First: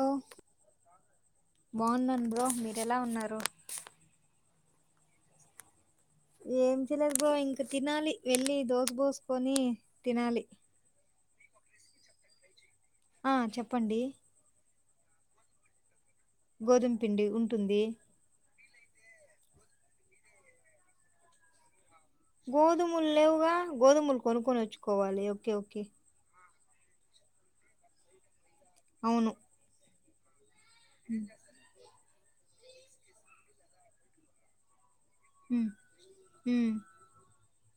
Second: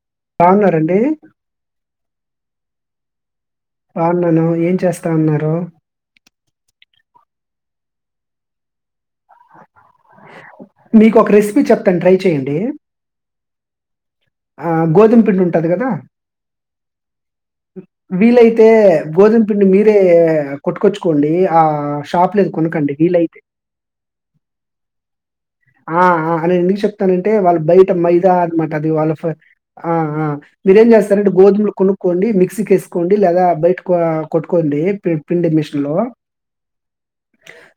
ఓహ్ బాగున్నారండి? బాగున్నాను బ్రో మీరెలా ఉన్నారు, బ్రో బాగున్నాను ఏం చేస్తా ఉన్నారు, ఏం తిన్నలేదు బ్రో ఇంక తినాలి వెళ్లి దోస పోసుకొని, తినాలి మీకు ఒక రెసిపీ కీ చెప్తాను ట్రై చేయండి, ఆ చెప్పండి ఆ గోధుమ పిండి ఉంటాది కదా గోధుమ పిండి ఉంటుంది అయితే గోధుమ పిండి మీరే కొట్టుకొచ్చుకోండి ఆ, గోధుమలు లేవుగా గోధమలు కొనుకుని వచ్చుకో, వాాలే ఓకే ఓకే అను ఎందుకు చెప్తానంటే వాళ్ళ బయట మైదా మాకి అది వాళఫ అవును ఆ ఆ మీరేం చేస్తారంటే గోధుమలు కొను కోండి మిక్సీకి వేసుకోండి లేదా బయట క కొట్టుకోండి పి పిండి ఉమ్, మిషన్ లో ఉమ్,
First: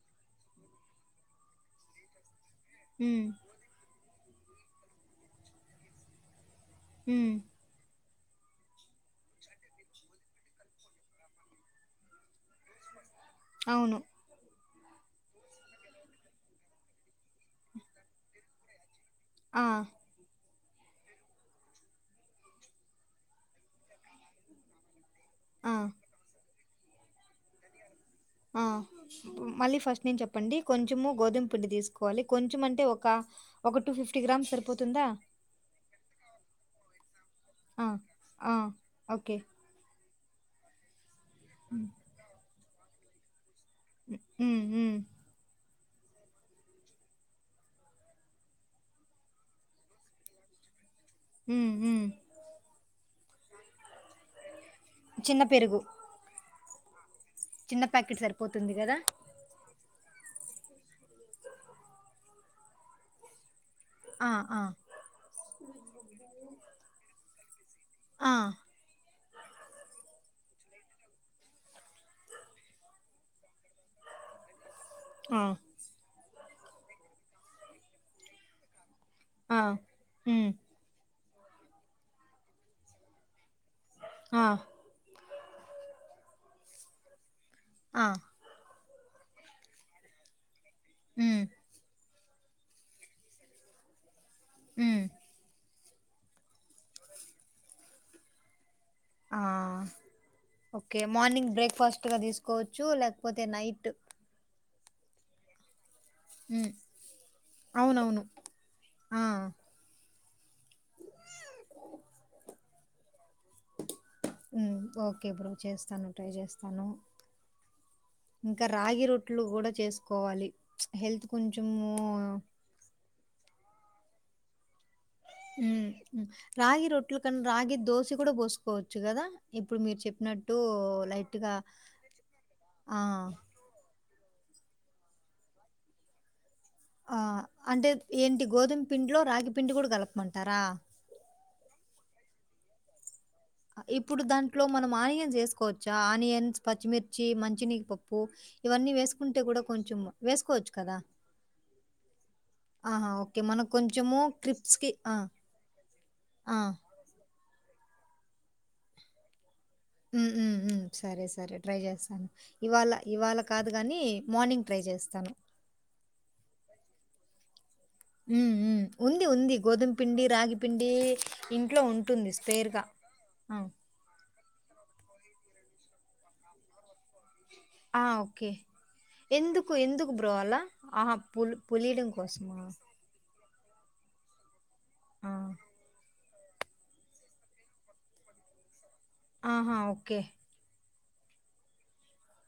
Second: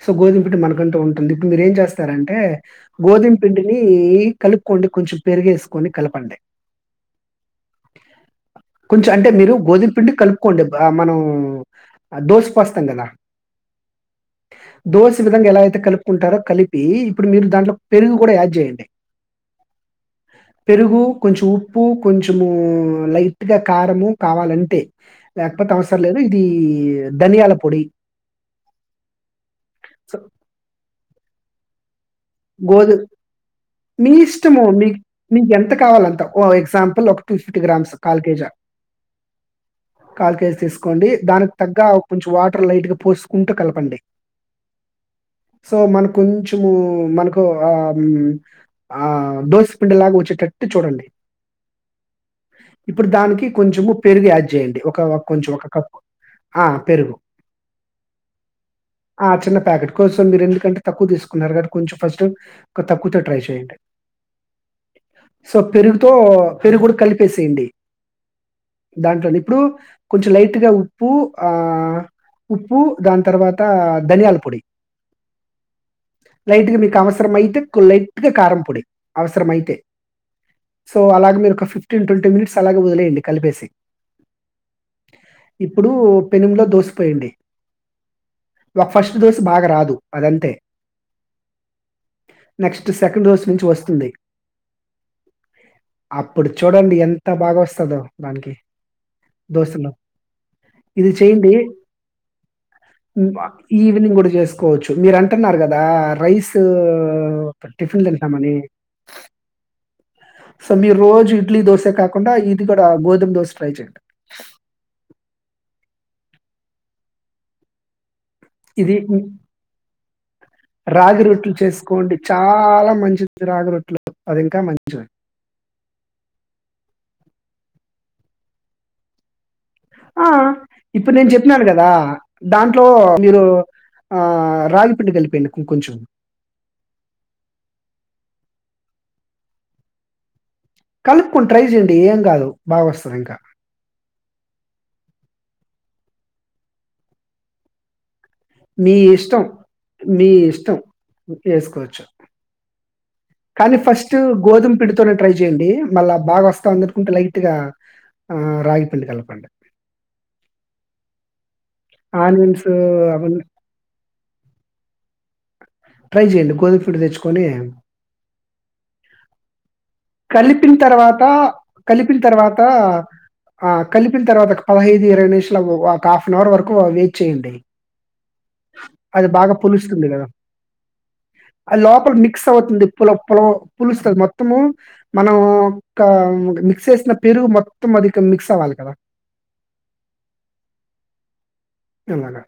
సో గోధుమ పిండి మనకంటే ఉంటుంది ఇప్పుడు మీరు ఏం చేస్తే తరంటే ఉమ్, గొదంపిండినీ కలుపుకోండి కొంచెం పెరిగేసుకొని కలపండి హమ్ కొంచెం అంటే మీరు గోధుమ పిండి కలుపుకోండి మనం దోస పోస్తాం కదా అవును దోశ విధంగా ఎలా అయితే కలుపుకుంటారో కలిపి ప్పి ఇప్పుడు మీరు దాంట్లో పెరుగు కూడా యాడ్ చేయండి ఆ పెరుగు కొంచెం ఉప్పు కొంచెము లైట్గా కారము కావాలంటే ఆ, లేకపోతే అవసరం లేదు ఇది ఈ ధనియాల పొడి ఆ మళ్ళీ ఫస్ట్ సో, నేను చెప్పండి కొంచ కొంచెము గోుంపుండి తీసుకు కోవాలి కొంచం అంటే గోధు ఒక ఒక టూ మీ ఫిఫ్టీ గ్రామ్స్ ఇష్టము మీ సరిపోతుందా మీకు ఎంత కావాలంత ఓ ఎగ్జాంపుల్ ఒక టూ ఫిఫ్టీ ఆ, గ్రామ్స్ కాల్ కేేజా ఆ, ఓకే కాల్ కేేజ్ తీసుకోండి దానికి తగ్గ కొంచెం వాటర్ లైట్గా పోసుకుంట కలప ఉమ్ సో మన కొంచము మనకు ఆ ఆ దోశపిండిలాగా వచ్చేటట్టు చూడండి ఉమ్, ఉమ్. ఇప్పుడు దానికి కొంచెము పెరుగి యాడ్ చేయండి ఒక చిన్న కొంచెం ఒక పెరుగు కప్పు ఆ పెరుగు చిన్న ప్యాకెట్ సరిపోతుంది కదా కోసం మీరు ఎందుకంటే తక్కువ తీసుకున్నారుటి కొంచెం ఫస్ట్ ఒక తక్కువతో ట్రై చేండి ఆ ఆ సో పెరుగుతో పెరుగు కూడా కలిపేసేయండి ఆ దాంట్లోని ఇప్పుడు కొంచెం లైట్గా ఉప్పు ఆ ఉప్పు దాని తర్వాత ధనియాల పొడి ఆ లైట్ గా మీకు అవసరం అయితే కుళ్లై కి కారం పొడి అవసరం ఆ అయితే ఉమ్ సో అలాగ్ మీరు ఒక ఫిఫ్టీన్ ట్వంటీ మినిట్స్ అలాగా వదిలేయండి కలిపేసి ఆ ఇప్పుడు పెనుములో దోసిపొయ్యండి ఆ ఇగ ఫస్ట్ దోస బాగా రాదు అదంతే మ్మ్ నెక్స్ట్ సెకండ్ దోస్ నుంచి వస్తుంది మ్మ్ అప్పుడు చూడండి ఎంత బాగా వస్తదో దానికి ఆ దోసలో. ఓకే ఇది చేయండి మార్నింగ్ బ్రేక్ఫాస్ట్గా తీసుకోవచ్చు లేకపోతే నైట్ కోవచ్చు మీరు అంటున్నారు కదా రైసు ఉమ్ టిఫన్ అవునవును తింటా మని ఆ స మీ రోజు ఇడ్లీ దోసె కాకుండా ఇక్కడ గోధుమ్ దోస ట్రై చేయండి కే బ్రో చేస్తాను ట్రై చేస్తాను ఇంకా ఇది రాగి రొట్లు కూడా చేసుకోవాలి రాగి హెల్త్ రొట్లు చేసుకోండి కొంచెము చాలా మంచిది రాగి రొట్లు అది ఇంకా మన్ మ్మ్ రాగి రొట్లు కన్ రాగి దోసి కూడా పోసుకోవచ్చు కదా ఇప్పుడు మీరు ఆ! చెప్పినట్టు ఇప్పుడు నేను లైట్గా చెప్పినాను గదా! ఆ ఆ రాగిపిండి కలిపేయిండి కొంచెం ఆ అంటే ఏంటి గోధుమ పిండిలో రాగి పిండి కూడా కలపమంటారా కలుపుకుని ట్రై చేయండి ఏం కాదు బాగొస్తది ఇంకా ఇప్పుడు దాంట్లో మనం ఆనియన్స్ వేసుకోవచ్చా ఆనియన్స్ పచ్చిమిర్చి మంచినీ ప ప్పు ఇవన్నీ మీ వేసుకుంటే ఇష్టం. కూడా కొంచెం మీ వేసుకోవచ్చు ఇష్టం కదా ఏసుకోవచ్చు. ఆహా! ఓకే. మనకు కానీ ఫస్ట్ కొంచెము గోధుమ క్రిప్స్‌కి పిడుతోనే ఆ! ట్రై చేయండి మళ్ళా బాగా ఆ! వస్తా అందనుకుంటే లైట్ గా ఆ రాగి పిండి కలపండి ఉహ్మ్ హు సరే సరే ట్రై చేస్తాను. ఆనియన్స్ ఇవాళ ఇవాళ అవన్నీ కాదు గాని మార్నింగ్ ట్రై చేస్తాను. ట్రై చేయండి గోధుమ్ పిండి తెచ్చుకొని. హ్మ్. హ్మ్. ఉంది. ఉంది. గోధుమ పిండి, రాగి కలిపిన పిండి తర్వాత ఇంట్లో కలిపిన ఉంటుంది తర్వాత స్పేర్‌గా. ఆహ్ ఆ కలిపిన తర్వా తర్వాత ఒక పదహైదు ఇరవై నిమిషలకు ఒక హాఫ్ అన్ అవర్ వరకు వెయిట్ చేయండి. ఆ ఓకే అది బాగా ఎందుకు పులుస్తుంది ఎందుకు కదా! బ్రో పోవాలా ఆహా పులి పులిడం కోసమా పులవ పులుస్తది మొత్తము ఆ! మనం ఓక్క మిక్స్ చేసిన పెరుగు మొత్తం అది కా మిక్స్ అవ్వాలి కదా ఆహా ఓకే ఎలాగా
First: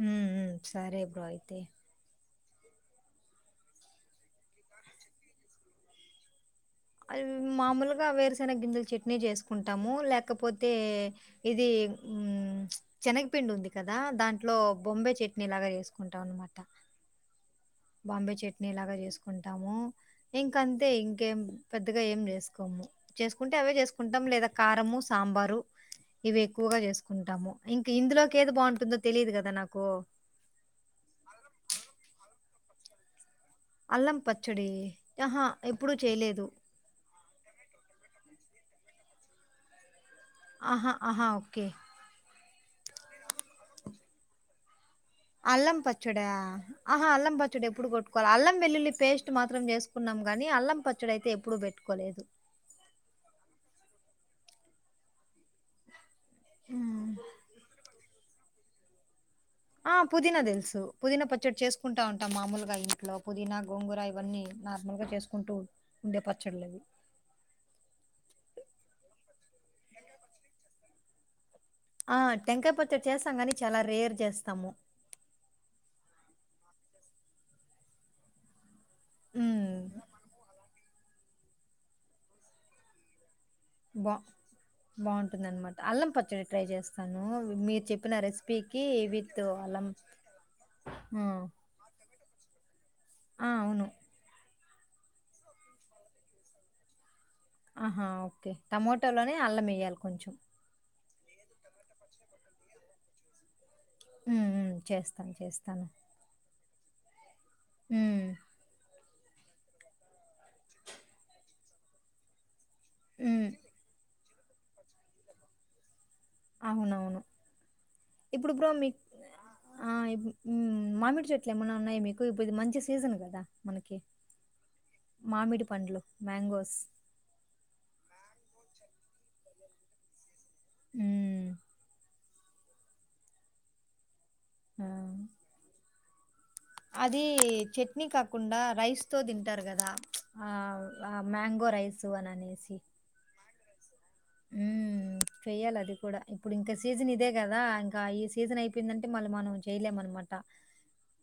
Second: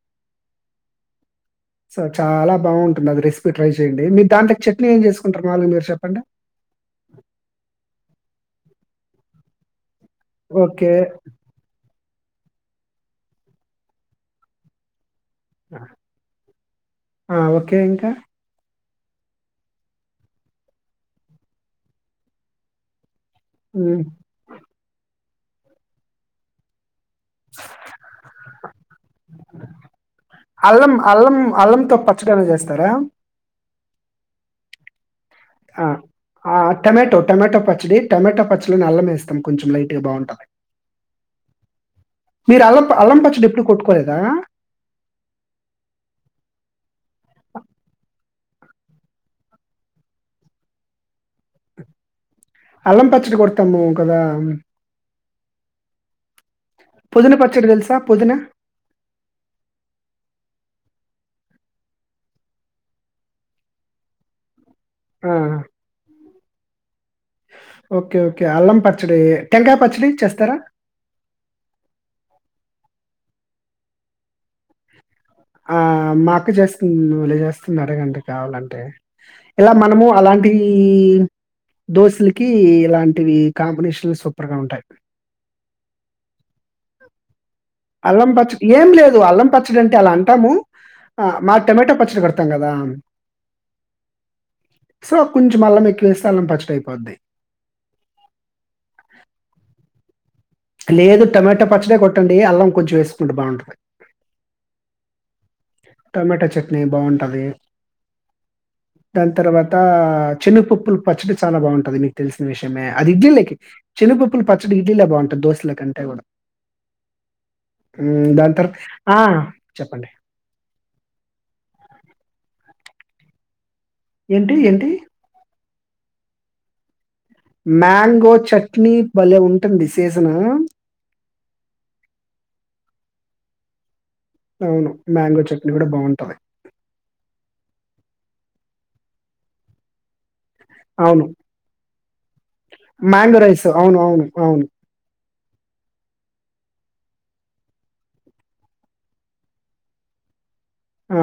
ఉహ్మ్ హు సరే బ్రోయితే సో చాలా బాగుంటుంది. అది రెసిపీ ట్రై చేయండి. మీరు దాంట్లో చట్నీ ఏం చేసుకుంటారు మాలుగా మీరు చెప్పండి. శనగ గింజల చట్నీ చేసుకుంటాము. లేక్ లేకపోతే ఓకే. ఇది ఉహ్మ్ శనగపిండి ఉంది కదా దాంట్లో బొంబై చెట్ నీ లాగ చేేసుకుంటాం అన్నమాట ఆ! ఓకే. ఇంకా? బాంబై చట్నీలా చేసుకుంటాము. ఇంక అంతే ఇంకేం పెద్దగా ఏం చేసుకోము చేసుకుంటే అవే హ్మ్. చేసుకుంటాం. లేదా కారము సాంబారు ఇవి ఎక్కువగా చేసుకు కుంటాము ఇంక ఇందులోకి ఏది బాగుంటుందో తెలిదు కదా నాకు తారా అల్లం పచ్చడి అహా! ఆ ఎప్పుడూ చేయలేదు. ఆ టొమేటో టొమటో పచ్చడి టొమటో పచ్చడి. అల్లం వేస్తాం కొంచెం లైట్గా బాగుాం ఆహా ఆహా ఓకే మీరు అల్లం అల్లం పచ్చడి ఎప్పుడు కొట్టుకోలేదా అల్లం పచ్చడ. ఆహా అల్లం పచ్చడి ఎప్పుడు కొట్టుకోలా అల్లం వెల్లుల్లి పేస్ట్ మాత్రం చేసుకున్నాం. కాని అల్లం పచ్చడి అయితే ఎప్పుడు పెట్టుకోలేదు. అల్లం పచ్చడి కొడతాము కదా హ్మ్. పుదీనా పచ్చడ తెల్సా పుదీనా ఆ పుదీనా తెలుసు పుదీనా పచ్చడి చేసుకుంటా ఉంటాం. మామలుగా ఇంట్లో పుదీనా, గోంగుర ఇవన్నీ నార్మల్ గా ఆ! చేసుకుంటూ ఉండే ప చ్చల్లివి ఓకే ఓకే అల్లం పచ్చడి, టెంకాయ పచ్చడి చేస్తారా. ఆహ్ టెంకాయ పచ్చటి చేస్తాం. గాని చాలా రేర్ చేస్తాము. ఆ మా అక్క చేస్తుంది బలే చేస్తుంది అడగండి కావాలంటే ఉమ్ ఇలా మనము అలాంటి ఈ దోశలకి ఇలాంటివి బా కాంబినేషన్‌లు సూపర్‌గా ఉంటాయి. బాగుంటుంది అనమాట అల్లం పచ్చడి ట్రై చేస్తాను మీరు చెప్పిన అల్లం పచ్చడి రెసిపీకి ఏం లేదు విత్ అల్లం పచ్చడి అంటే అలా అంటాము ఆ మా టొమమాటో పచ్చడి కడు తాంగాదా ఆ అవును సో కొంచెం అల్లం ఎక్కువేస్తే అల్లం పచ్చడియిపోద్ది ఆహా ఓకే టమాటోలోనే అల్లం మేయాలి కొంచెం లేదు టొమాటో పచ్చడి కొట్టండి అల్లం కొంచెం వేసుకుంటే బాగుంటుంది ఉం ఉం చేస్తాను చేస్తాను బాగుంటంది ఉం దాని తర్వాత శెనగపప్పులు పచ్చడి చాలా బాగుంటది మీకు తెలిసిన విషయం అది ఇడ్లీల ఉమ్ కి చెనుగపప్ పచ్చడి ఇడ్లీలా బాగుంట దోసల కంటేగుడ అవునవును ఇప్పుడు దాని బ్రో తర్వా మీ ఆ! ఆ చెప్పండి. మామిడి చెట్లు ఏమన్నా ఉన్నాయి మీకు ఇప్పుడు మంచి సీజన్ కదా మనకి ఏంటి? ఏంటి? మామిడి పండ్లు మ్యాంగోస్ మ్యాంగో చట్నీ భలేె ఉంటుంది సిసన్ ఉమ్ ఆ అవును మ్యాంగో చట్నీ కూడా బాగుంటుంది టాయి అది చట్నీ కాకుండా రైస్ తో తింటారు కదా ఆ అవును. మ్యాంగో రైస్ అని అనేసి మ్యాంగో రైస్. అవును అవును ఉం అవును. చెయ్యాలి అది కూడా ఇప్పుడు ఇంకా సీజన్ ఇదే కదా ఇంకా ఈ సీజన్ అయిపోయిందంటే మళ్ళీ మనం చెయలేము అనమాట ఆ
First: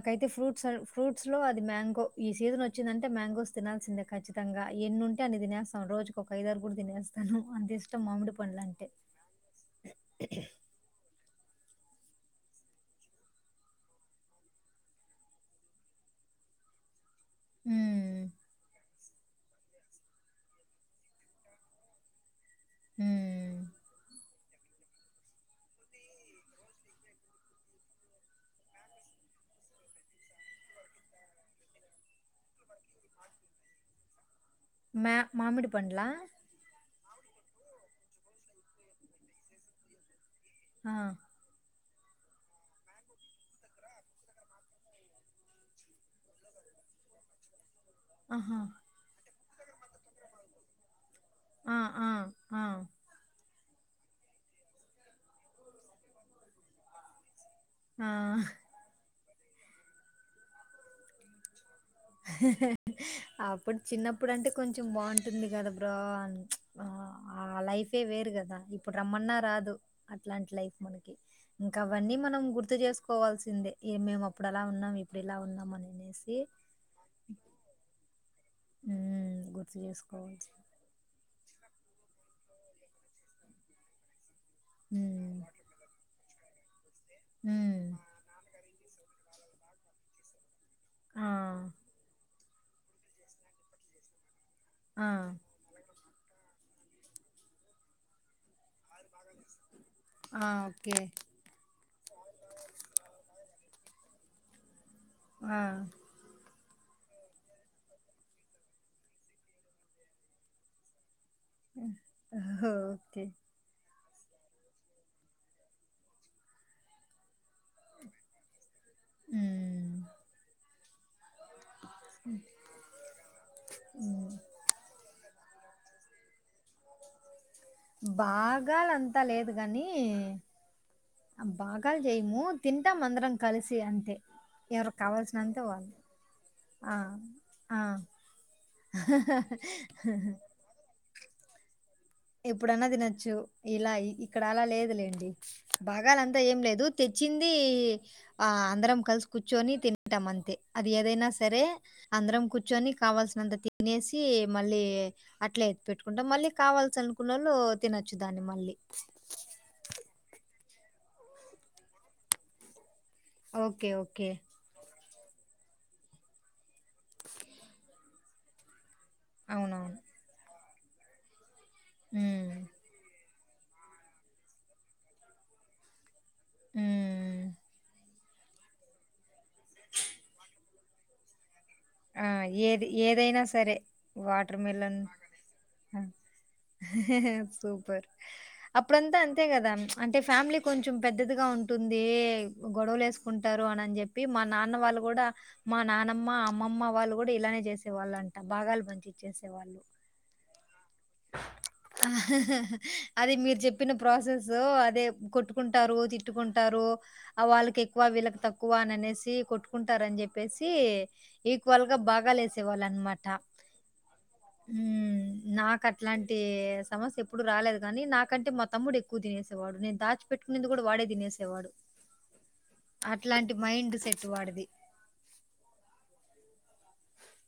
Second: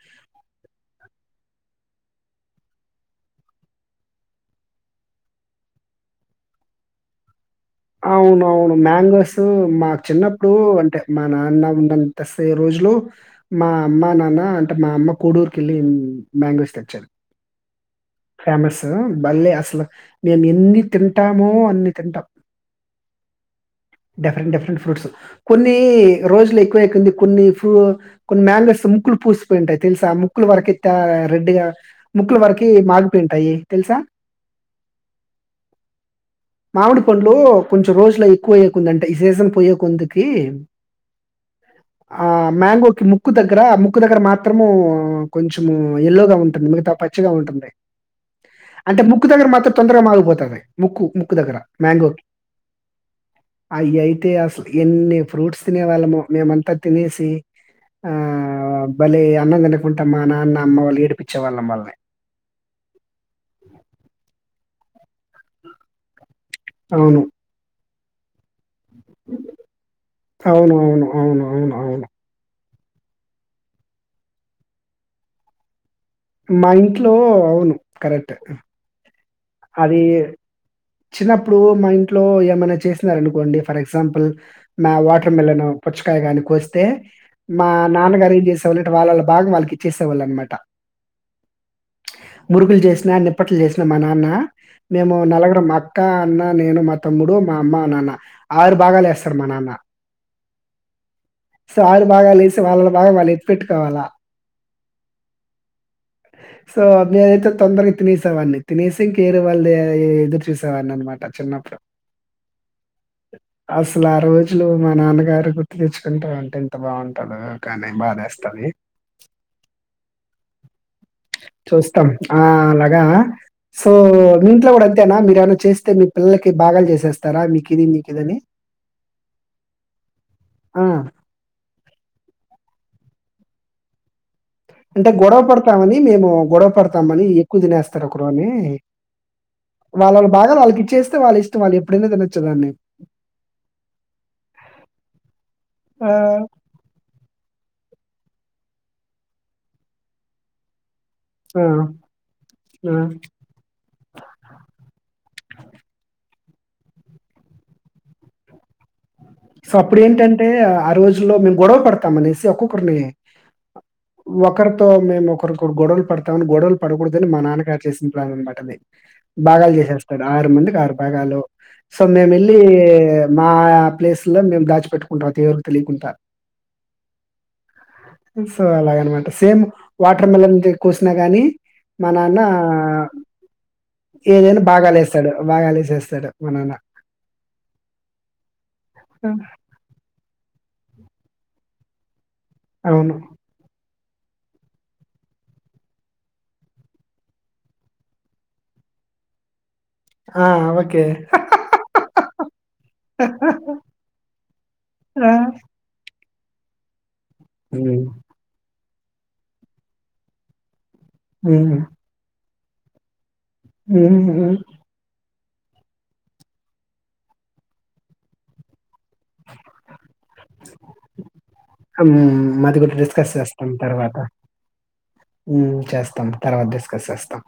నాకైతే ఫ్రూట్స్ ఫ్రూట్స్ లో అది మ్యాంగో ఈ సీజన్ వచ్చిందంటే మ్యాంగోస్ తినాల్సిందే ఖచ్చితంగా ఎన్ని ఉంటే అన్ని తినేస్తాను రోజుకి ఒక ఐదరు కూడా తినేస్తాను అంత ఇష్టం మామిడి అవును అవును పండ్లంటే. మ్యాంగోస్ మాకు చిన్నప్పుడు అంటే మా నాన్న ఉన్న తెసే రోజులు మా అమ్మ నాన్న అంటే మా అమ్మ కోడూరుకిళ్ళి మ్యాంగోస్ తెచేది ఉం ఫేమస్ మళ్ళీ అసలు మేము ఎన్ని తింటామో అన్ని తింటాం ఉం డిఫరెంట్ డిఫరెంట్ ఫ్రూట్స్ కొన్ని రోజులు ఎక్కువ అయింది కొన్ని ఫ్రూ కొన్ని మ్యాంగోస్ ముక్కులు పూసిపోయి ఉంటాయి తెలుసా ముక్కులు వరక రెడ్గా ముక్కులు వరకి మాగిపోయి ఉంటాయి తెలుసా మా మామిడి పండు లా మామిడి పండ్లు కొంచెం రోజుల ఎక్కువై కొంతంట ఈ సీజన్ పోయ్యే ముందుకు ఇ ఆ! ఆ మ్యాంగోకి ముక్కు దగ్గర ముక్కు దగ్గర మాత్రము కొంచెము ఎల్లోగా ఉంటుంది. మిగతా పచ్చిగా ఉంటుంది. ఆహా అంటే ముక్కు దగ్గర మాత్రం తొందరగా మాగిపోతది ముక్కు ముక్కు దగ్గర ఆ! ఆ! మ్యాంగోకి ఆ! అవి అయితే అసలు ఎన్ని ఫ్రూట్స్ తినే వాళ్ళము మేమంతా తినేసి ఆ బళ్లే అన్నం తినకుంటా మా నాన్న అమ్మ వాళ్ ఏడిపించేవాళ్ళం వాళ్ళని అప్పుడు చిన్నప్పుడు అంటే కొంచెం బాగుంటుంది గదా అవును లైఫే వేరు కదా ఇ ఇప్పుడు రమ్మన్నా రాదు అట్లాంటి అవును లైఫ్ అవును మనకి అవును అవును ఇంకా అవును అవన్నీ మనం గుర్తు గుర్తు చేసుకోవాల్సిందే మేము అప్పుడలా ఉన్నాం ఇప్పుడు ఇలా ఉన్నాం అని మై వొ ఉ కెక్ట్ ఉ గుర్తు చేసుకోవచ్ చిన్నప్పుడు మా ఇంట్లో ఏమైనా చేస్తున్నార అనుకోండి ఫర్ ఎగ్జాంపుల్ నా వాటర్ హ్మ్ మిలన్ పుచ్చకాయ కోస్త స్తే మా హ్మ్. నాన్నగారి చే సలి వాళ్ళలో బాగా వాళ్ళకి ఇచ్చేసొళ్ళ అనమాట ఆ మురుకులు చేసిన నిప్పట్లు చేసిన మా నాన్న ఆ! మేము నలుగురము మా అక్క, అన్న, నేను మా తమ్ముడు, మా అమ్మ, నాన్న ఆరు బాగాలేస్తాడు మా నాన్న. ఆ ఓకే సో ఆరు బాగా లేసి వాళ్ళలో బాగా వాళ్ళు ఎత్తి పెట్టుకోవాలా ఆ సో అయితే తొందరగా తినేసేవాణ్ణి తినేసి వేరే వాళ్ళది ఎదురుచూ చూసావా అన్నమాట ఓకే అసలు ఆ రోజులు మా నాన్నగారు గుర్తు తెచ్చుకుంటే ఉంటే, ఇంత బాగుంటదో కానీ బాధేస్తది. అ చూస్తాం ఆ అలాగా సో హ్మ్. మీ ఇంట్లో కూడా అంతేనా మీ ఏమైనా చేస్తే మీ పిల్లలకి బాగాలు చేసేస్తారా మీ బాగాలంతా లేదు కానీ ఆ! బాగాలు చేయము తింటాం అందరం. కలిసి అంతే ఎవరికి అంటే గొడవ కావాల్సినంత వాళ్ళు. పడతామని మేము గొడవ ఆ! పడతామని ఎక్కువ ఆ! తినేస్తారు ఒకరు అని వాళ్ళల బాగాలు వాళ్ళకి ఇచ్చేస్ ఇస్తే వాళ్ళ ఇష్టం వాళ్ళు ఎప్ ఎప్పుడన్నా తినొచ్చు ఇలా ఇక్కడ అలా లేదులేండి ఆ! బాగాల అంతా ఏం లేదు తెచ్చింది ఆ అందరం కలిసి కూర్చుని తింటాం అంతే అ ఏదైనా సరే ఆ! అందరం కూర్చొని ఆ! కావాల్సినంత తినేసి మళ్ళీ అట్లా ఎత్తు పెట్టుకుంటాం మళ్ళీ కావల్ ల్సి అనుకున్నళ్ళు తినొచ్చు దాన్ని మళ్ళీ సో, అప్పుడేంటంటే ఆ రోజుల్లో మేము గొడవ పడతాం అనేసి ఒక్కొక్కరిని ఓకే ఓకే ఒకరితో మేము ఒకరొకరు గొడవలు పడతామని గొడవలు పడకూడదని మా నాన్నగారు చేసిన ప్లాన్ అన్నమాట అది. బాగాలు అవునవును. చేసేస్తాడు ఆరు మంది ఆరు భాగాల్లో సో హ్మ్. మేమెల్లీ మా ప్లేస్ లో మేం దాచి పెట్టుకుంటాం అది ఎవరికి తెలియకుంటా హ్మ్ సో అలాగనమాట సేమ్ వాటర్ మెలన్ కోసినా గాని మా ఆ నాన్న ఏది ఏదైనా సరే వాటర్ ఏదైనా మిలన్ బాగాలేస్తాడు బాగాలేసేస్తాడు మా నాన్న సూపర్ అప్ ఇప్పుడంతా అంతే కదా అంటే ఫ్యామిలీ కొంచెం పెద్దదిగా ఉంటుంది. గొడవలు అవును వేసుకుంటారు అని అని చెప్పి చెప్పి మా నాన్న వాళ్ళు కూడా మా నానమ్మ అ అమ్మమ్మ వాళ్ళు కూడా ఇలానే చేసేవాళ్ళు అంట బాగాలు పంచిచ్చేసే వాళ్ళు ఆ ఓకే అది మీరు చెప్పిన ప్రాసెసు అదే ఆ, కొట్టుకుంటారు. తిట్ కొట్టుకుంటారు. ఆ వాళ్ళకి ఉమ్, ఎక్కువ వీళ్ళకి తక్కువ అనే అనేసి కొట్టుకుంటారని చెప్పేసి ఈక్వల్ గా బాగాలేస్ తేవాలన్నమాట మ్మ్ నా కట్లాంటి సమస్య ఎప్పుడు రాలేదు కాని నాకంటే మా తమ్ముడు ఎ క్కువ తినేసేవాడు నేను దాచి పెట్టుకునేది కూడా వాడే తినేసేవాడు ఉమ్, అది కూడా డిస్కస్ అట్లాంటి చేస్తాం మైండ్ తర్వాత సెట్ వాడిది. కసేస్తా